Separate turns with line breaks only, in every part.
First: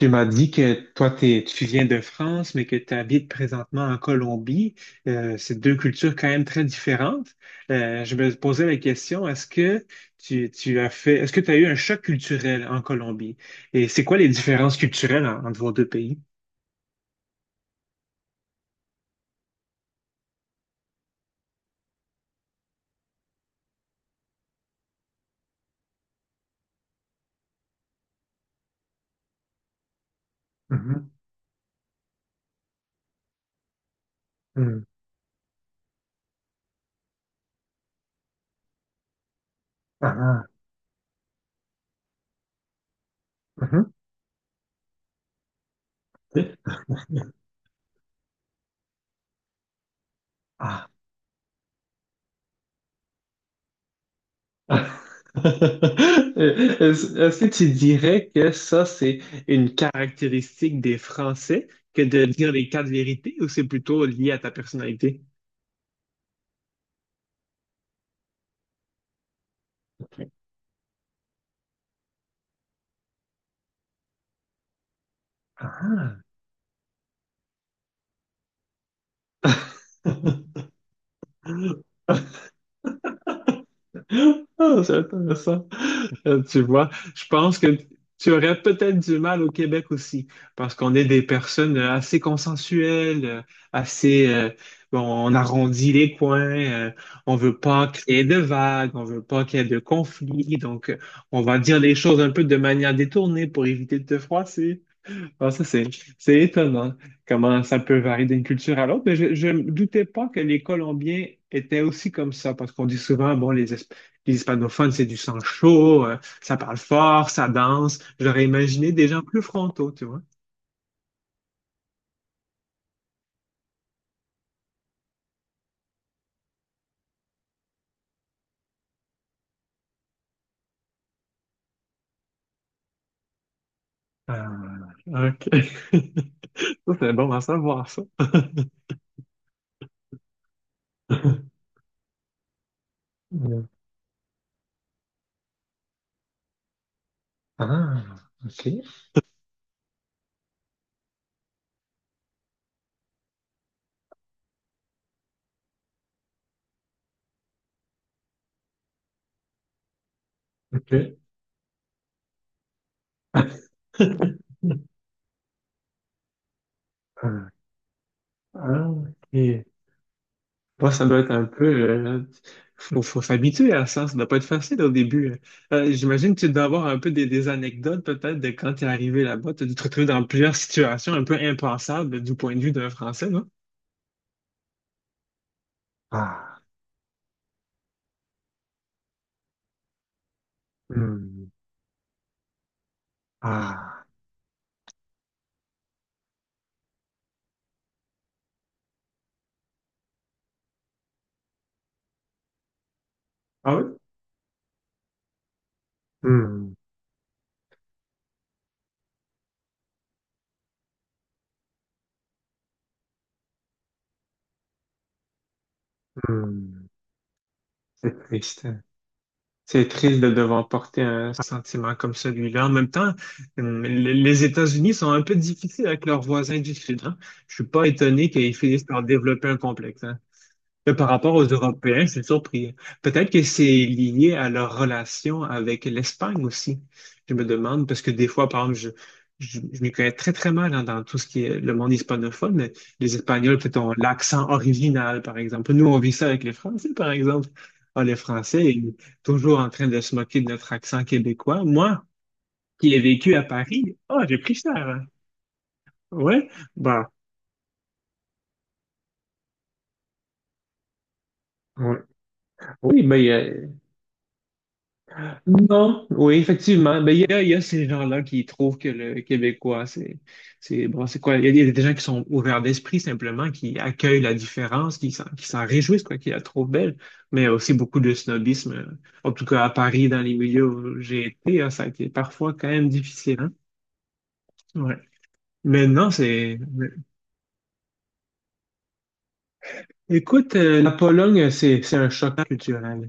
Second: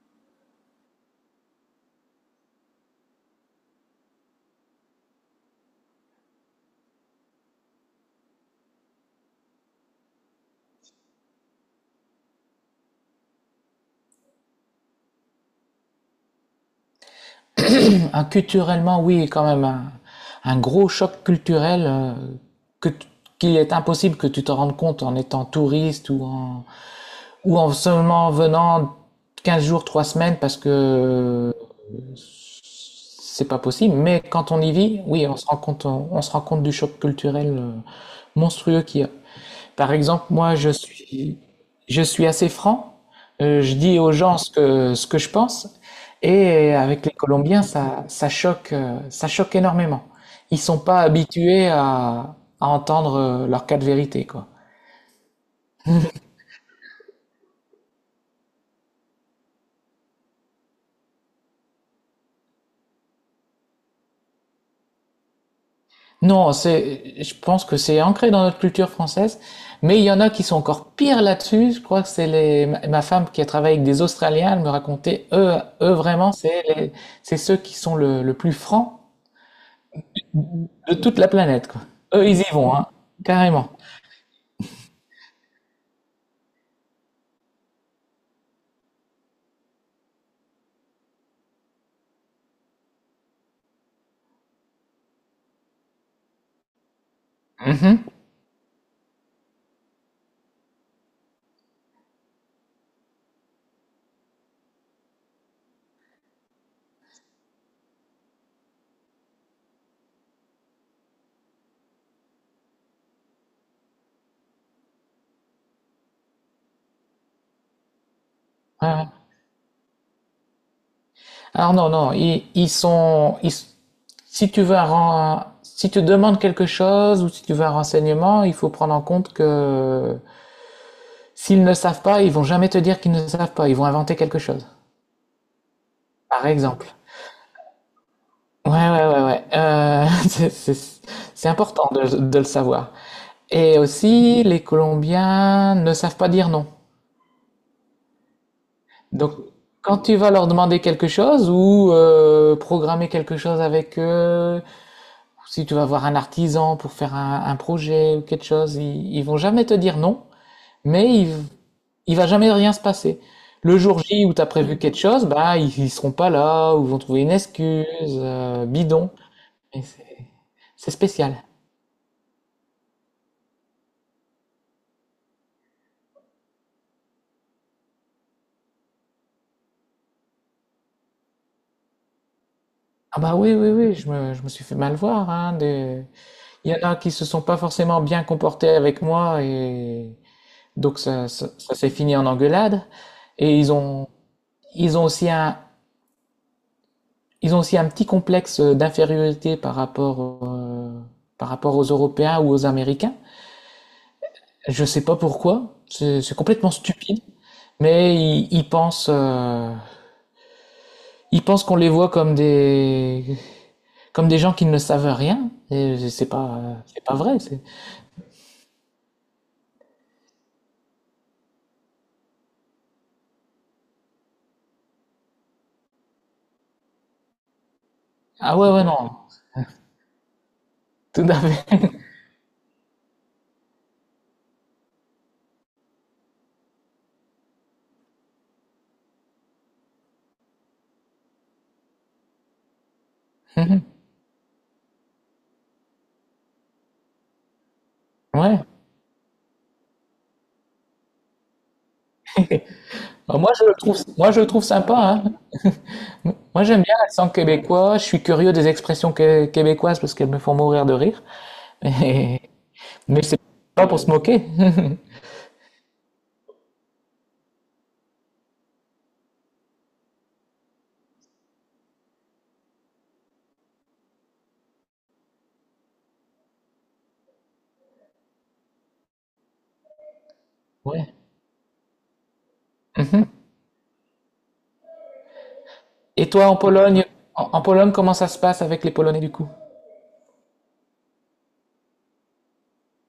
Tu m'as dit que toi, tu viens de France, mais que tu habites présentement en Colombie. C'est deux cultures quand même très différentes. Je me posais la question, est-ce que tu as fait, est-ce que tu as eu un choc culturel en Colombie? Et c'est quoi les différences culturelles entre vos deux pays?
Ah, culturellement, oui, quand même, un gros choc culturel que t- qu'il est impossible que tu te rendes compte en étant touriste ou en seulement venant 15 jours, 3 semaines parce
Mhm.
que c'est pas possible, mais quand on y
Mm.
vit, oui, on se rend compte, on se rend compte du choc culturel monstrueux qu'il y a. Par
Ah,
exemple, moi,
ah.
je suis assez franc. Je
Mhm.
dis aux gens ce que je pense.
Oui.
Et avec les Colombiens, ça, ça choque énormément. Ils sont pas habitués à entendre leur cas de vérité, quoi.
Est-ce que tu dirais que ça, c'est une caractéristique des Français que de dire les quatre vérités ou c'est plutôt lié à ta personnalité?
Non, c'est, je pense que c'est ancré dans notre culture française, mais il y en a qui sont encore pires là-dessus. Je crois que c'est les, ma femme qui a travaillé avec des Australiens, elle me racontait, eux
Ah.
vraiment, c'est ceux qui sont le plus francs de toute la planète, quoi. Eux, ils y vont, hein, carrément.
Ah, c'est intéressant. Tu vois, je pense que tu aurais peut-être du mal au Québec aussi, parce qu'on est des personnes assez consensuelles, assez, bon, on arrondit les coins, on veut pas
Mhm.
créer de vagues, on veut pas qu'il y ait de conflits, donc on va dire les choses un peu de manière détournée pour éviter de te froisser. Ah, c'est étonnant comment ça peut varier d'une culture à l'autre. Mais je me doutais pas que les Colombiens étaient aussi comme ça, parce qu'on dit souvent, bon, les hispanophones, c'est du sang chaud, ça parle fort, ça danse. J'aurais
Ouais,
imaginé
ouais.
des gens plus frontaux, tu vois.
Alors non, non, si tu veux un, si tu demandes quelque chose ou si tu veux un renseignement, il faut prendre en compte que s'ils ne savent pas, ils vont jamais te dire qu'ils ne savent pas. Ils vont inventer quelque chose.
Ah, OK.
Par exemple.
Ça, c'est bon à savoir, ça.
Ouais, ouais, ouais, ouais. C'est important de le savoir. Et aussi, les Colombiens ne savent pas dire non.
Ah, OK.
Donc, quand tu vas leur demander quelque chose ou programmer quelque chose avec eux, si tu vas voir un artisan pour faire un projet ou quelque chose, ils vont jamais te dire non, mais
OK.
ils il va jamais rien se passer. Le jour J où t'as prévu quelque chose, bah ils, ils seront pas là, ou vont trouver une
Ah.
excuse,
Ah,
bidon.
ok.
Et
Bon,
c'est
ça doit être
spécial.
un peu... faut s'habituer à ça. Ça doit pas être facile au début. J'imagine que tu dois avoir un peu des anecdotes peut-être de quand tu es arrivé là-bas. Tu as dû te retrouver dans plusieurs situations un peu impensables du point de vue d'un
Ah
Français,
bah
non?
oui, oui, oui, je me suis fait mal voir, hein, de...
Ah.
Il y en a qui se sont pas forcément bien comportés avec moi, et donc
Hmm.
ça s'est fini en engueulade. Et
Ah.
ils ont aussi un, ils ont aussi un petit complexe d'infériorité par rapport aux Européens ou aux Américains.
Ah oui?
Je sais pas pourquoi, c'est complètement
Hmm,
stupide, mais ils pensent, ils pensent qu'on les voit comme des gens qui ne savent rien, et
hmm.
c'est pas vrai. C'est-
C'est triste. C'est triste de devoir porter un sentiment comme celui-là. En même temps, les États-Unis sont un peu difficiles avec leurs voisins du Sud, hein. Je suis pas étonné qu'ils
Ah ouais,
finissent
ouais,
par
non,
développer un complexe, hein. Mais par
tout
rapport
à
aux
fait.
Européens, c'est surpris. Peut-être que c'est lié à leur relation avec l'Espagne aussi. Je me demande, parce que des fois, par exemple, je m'y connais très mal hein, dans tout ce qui est le monde hispanophone, mais les Espagnols, peut-être, ont l'accent original, par exemple. Nous, on vit ça avec les Français, par exemple. Ah, les
Ouais.
Français, ils sont toujours en train de se moquer de notre accent québécois. Moi, qui ai vécu
Bah,
à Paris, ah,
moi,
j'ai
je le
pris
trouve
cher,
sympa,
hein.
hein.
Ouais,
Moi, j'aime bien
bah,
l'accent québécois, je suis curieux des expressions québécoises parce qu'elles me font mourir de rire,
ouais.
mais,
Oui,
mais
mais
c'est pas pour se moquer.
non, oui, effectivement. Ben, il y a ces gens-là qui trouvent que le Québécois, bon, c'est quoi? Il y a des gens qui sont ouverts d'esprit, simplement, qui accueillent la différence, qui s'en réjouissent, quoi, qui la trouvent belle. Mais il y a aussi beaucoup de snobisme. En tout cas, à Paris, dans les milieux où
Ouais.
j'ai été, hein, ça a été parfois quand même difficile, hein? Ouais. Mais non,
Et toi, en
c'est,
Pologne, en Pologne, comment ça se passe avec les Polonais du coup?
écoute, la Pologne, c'est un choc culturel.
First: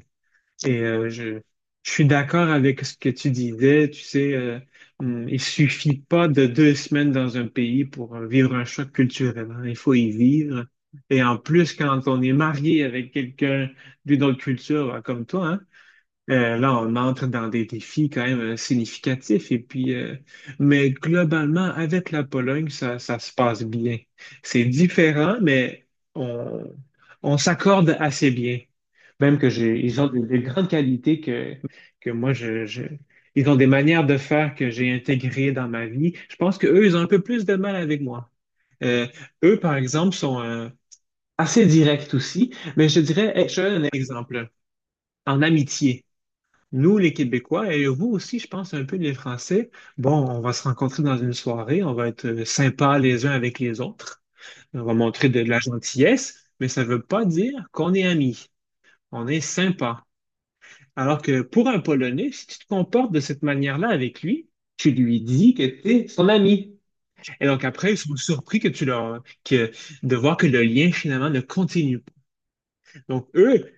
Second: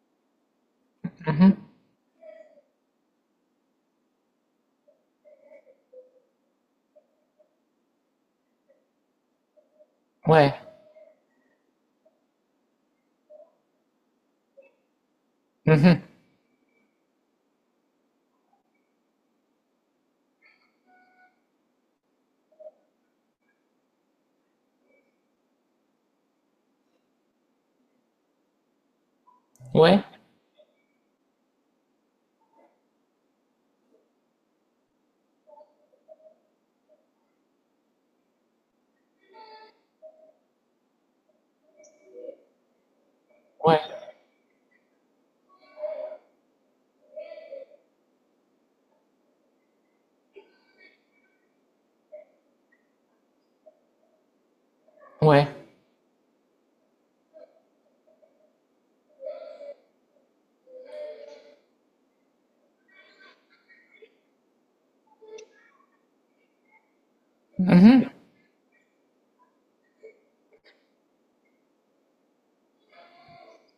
Et je suis d'accord avec ce que tu disais. Tu sais, il suffit pas de deux semaines dans un pays pour vivre un choc culturel, hein. Il faut y
Ouais.
vivre. Et en plus, quand on est marié avec quelqu'un d'une autre culture, hein, comme toi, hein,
Mhm.
là, on entre dans des défis quand même significatifs. Et puis, mais globalement, avec la Pologne, ça se passe bien. C'est différent, mais on, on s'accorde assez bien. Même que j'ai, ils
Ouais.
ont des grandes qualités que moi, ils ont des manières de faire que j'ai intégrées dans ma vie. Je pense qu'eux, ils ont un peu plus de mal avec moi. Euh, Eux, par exemple, sont assez directs aussi, mais je dirais, hey, je te
Ouais.
donne un exemple en amitié. Nous, les Québécois, et vous aussi, je pense un peu les Français, bon, on va se rencontrer dans une soirée, on va être sympas les uns avec les autres, on va montrer
Ouais.
de la gentillesse, mais ça ne veut pas dire qu'on est amis, on est sympa. Alors que pour un Polonais, si tu te comportes de cette manière-là avec lui, tu lui dis que tu es son ami. Et donc après, ils sont surpris que de voir que le lien finalement ne continue pas. Donc eux,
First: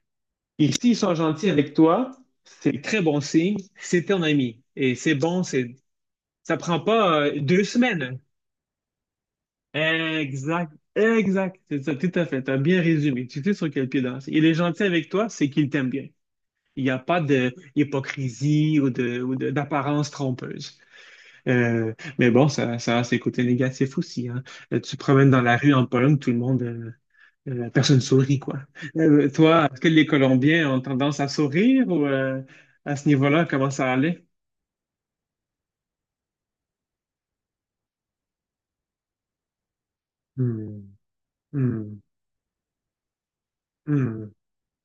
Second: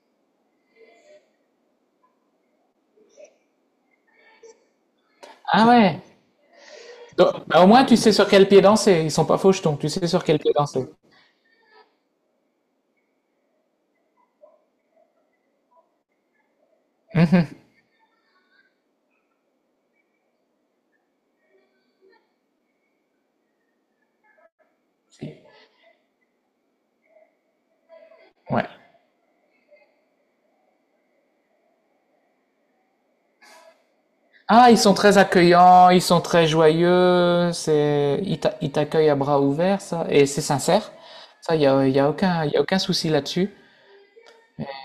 et s'ils sont gentils avec toi, c'est très bon signe, c'est ton ami. Et c'est bon,
Ah
c'est,
ouais.
ça prend pas
Donc, bah,
deux
au moins, tu sais
semaines.
sur quel pied danser. Ils sont pas fauchetons. Tu sais sur quel pied
Exact,
danser.
exact, c'est ça, tout à fait. T'as bien résumé. Tu sais sur quel pied danser. Il est gentil avec toi, c'est qu'il t'aime bien. Il n'y a pas de
Mhm.
hypocrisie ou d'apparence trompeuse. Euh, mais bon, ça a ses côtés négatifs aussi, hein. Tu te promènes dans la rue en Pologne, tout le monde, personne sourit, quoi.
Ouais.
Toi, est-ce que les Colombiens ont tendance à sourire ou à ce niveau-là, comment ça allait?
Ah, ils sont très accueillants. Ils sont très joyeux. C'est, ils t'accueillent à bras ouverts, ça. Et c'est sincère.
Hmm,
Ça,
hmm,
y a aucun souci là-dessus.
hmm.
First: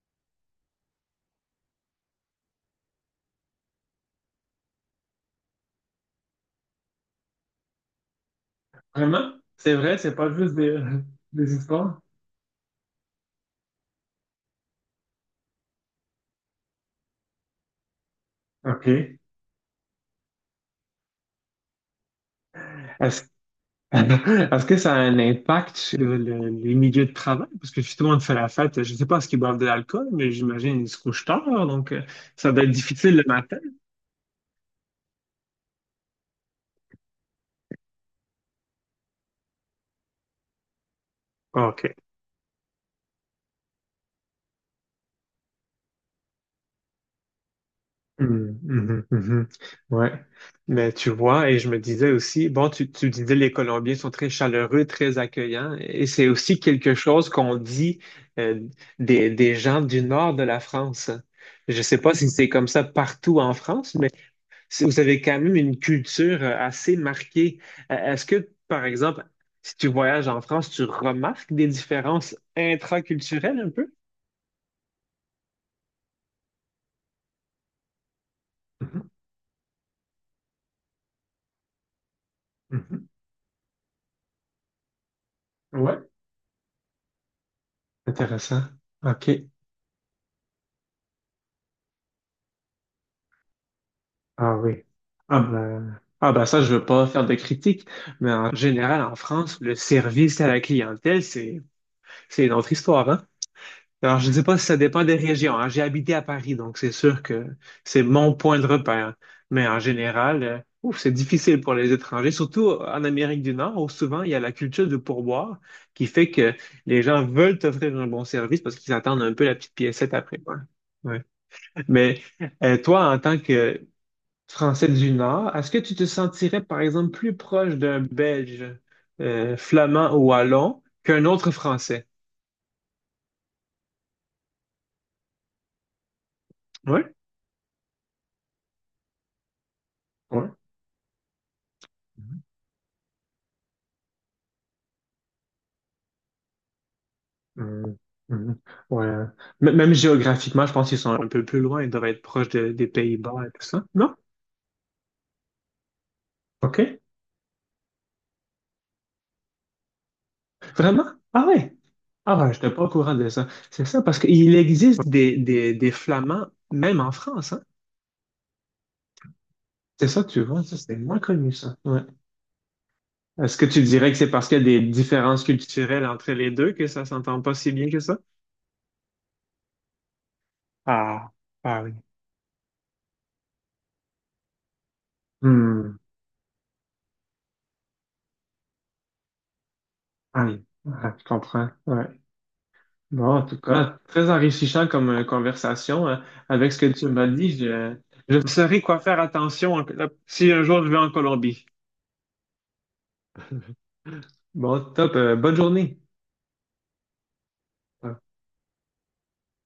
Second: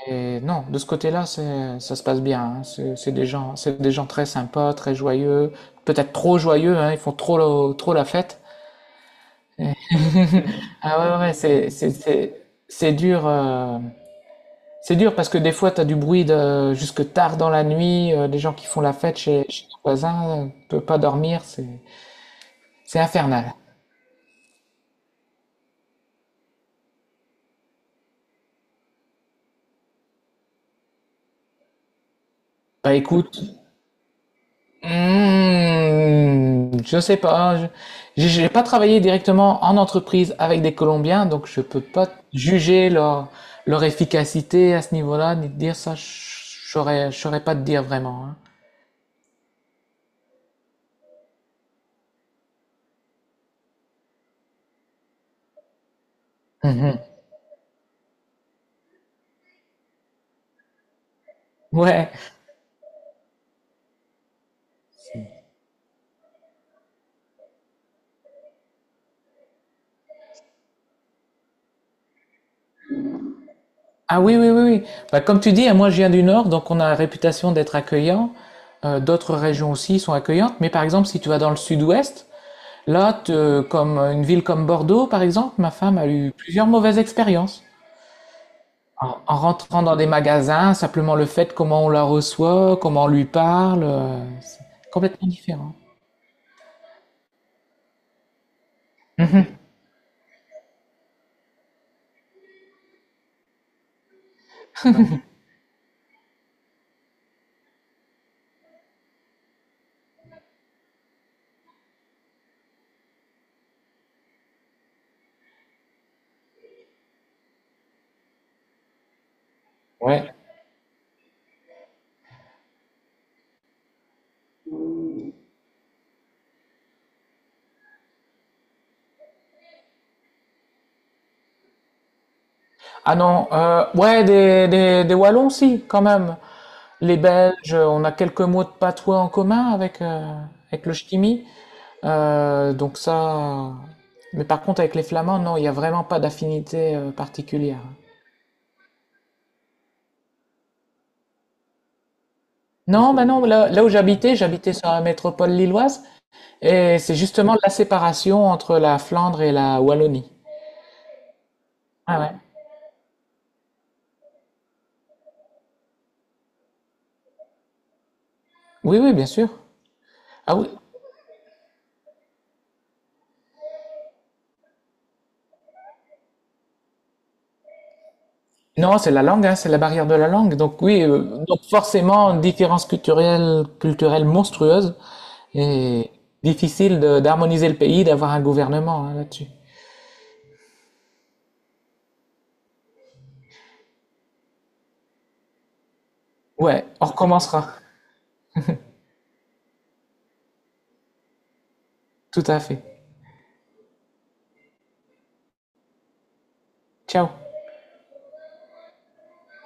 Et non, de ce côté-là, c'est, ça se passe bien. Hein. C'est des gens, c'est des gens très sympas, très joyeux. Peut-être trop joyeux. Hein. Ils font trop, trop la fête.
Vraiment? C'est vrai, c'est pas juste
Ah ouais, ouais, ouais,
des histoires?
c'est dur. C'est dur parce que des fois, t'as du bruit de, jusque tard dans la nuit, des gens qui font
OK.
la fête
Est-ce
chez les voisins, peut pas dormir, c'est infernal.
est-ce que ça a un impact sur les milieux de travail? Parce que justement, de fait la fête, je ne sais pas ce qu'ils boivent de l'alcool, mais j'imagine qu'ils se couchent tard, donc ça doit être
Bah
difficile le
écoute,
matin.
je sais pas, j'ai pas travaillé directement en entreprise avec des Colombiens, donc je peux
OK.
pas juger leur, leur efficacité à ce niveau-là, ni te dire ça, je saurais pas te dire vraiment. Hein.
Mhm, mhm, mhm. Ouais. Mais tu vois, et je me disais aussi, bon, tu disais les Colombiens sont très chaleureux, très accueillants, et c'est aussi quelque
Mhm.
chose qu'on dit euh, des gens du nord de la France. Je ne sais
Ouais.
pas si c'est comme ça partout en France, mais si vous avez quand même une culture assez marquée. Est-ce que, par exemple, si tu voyages en France, tu remarques des différences intraculturelles un peu?
Ah oui, oui, oui, oui. Bah, comme tu dis, hein, moi je viens du Nord, donc on a la réputation d'être accueillant.
Mhm,
D'autres régions aussi sont accueillantes, mais par exemple, si tu vas dans le Sud-Ouest,
mhm.
là, te- comme une ville comme Bordeaux, par exemple, ma
Ouais,
femme a eu plusieurs mauvaises expériences.
intéressant. OK.
En rentrant dans des magasins, simplement le fait comment on la reçoit, comment on lui parle,
Ah oui.
c'est complètement différent.
Ah ben ça, je veux pas faire de critiques, mais en général, en France,
Mhm.
le service à la clientèle, c'est une autre histoire, hein? Alors, je sais pas si ça dépend des régions, hein. J'ai habité à Paris, donc c'est sûr que c'est mon point de repère. Mais en général, ouf, c'est difficile pour les étrangers, surtout en Amérique du Nord, où souvent il y a la culture du pourboire qui fait que les gens veulent t'offrir un bon service parce qu'ils attendent un peu la petite piécette
Ouais.
après, quoi. Ouais. Mais toi, en tant que Français du Nord, est-ce que tu te sentirais, par exemple, plus proche d'un Belge flamand ou wallon qu'un autre Français?
Ah non, ouais, des Wallons, si, quand même.
Oui,
Les Belges, on a quelques mots de patois en commun avec,
oui.
avec le ch'timi. Donc ça... Mais par contre, avec les Flamands, non, il n'y a vraiment pas d'affinité particulière.
Mhm. Mhm. Ouais. Même géographiquement, je pense qu'ils sont un peu plus loin. Ils doivent être proches des
Non, bah
Pays-Bas
non,
et tout ça.
là où
Non?
j'habitais, j'habitais sur la métropole lilloise, et
OK.
c'est justement la séparation entre la Flandre et la Wallonie.
Vraiment? Ah ouais.
Ah ouais.
Ah ouais, je n'étais pas au courant de ça. C'est ça, parce qu'il existe des Flamands, même en France, hein.
Oui, oui, bien sûr.
C'est ça, tu
Ah
vois,
oui,
ça, c'est moins connu, ça. Ouais. Est-ce que tu dirais que c'est parce qu'il y a des différences culturelles entre les deux que ça s'entend pas si bien que ça?
non, c'est la langue, hein, c'est la barrière de la langue. Donc oui,
Ah,
donc
ah oui.
forcément, une différence culturelle, culturelle monstrueuse
Hmm.
et difficile de- d'harmoniser le pays, d'avoir un gouvernement hein, là-dessus.
Ah oui. Ah, je comprends. Ouais. Bon, en tout cas, très enrichissant comme conversation, hein. Avec ce
Ouais,
que tu
on
m'as dit,
recommencera.
je saurai quoi faire attention si un jour je vais en Colombie.
Tout à fait.
Bon, top. Bonne journée.
Ciao.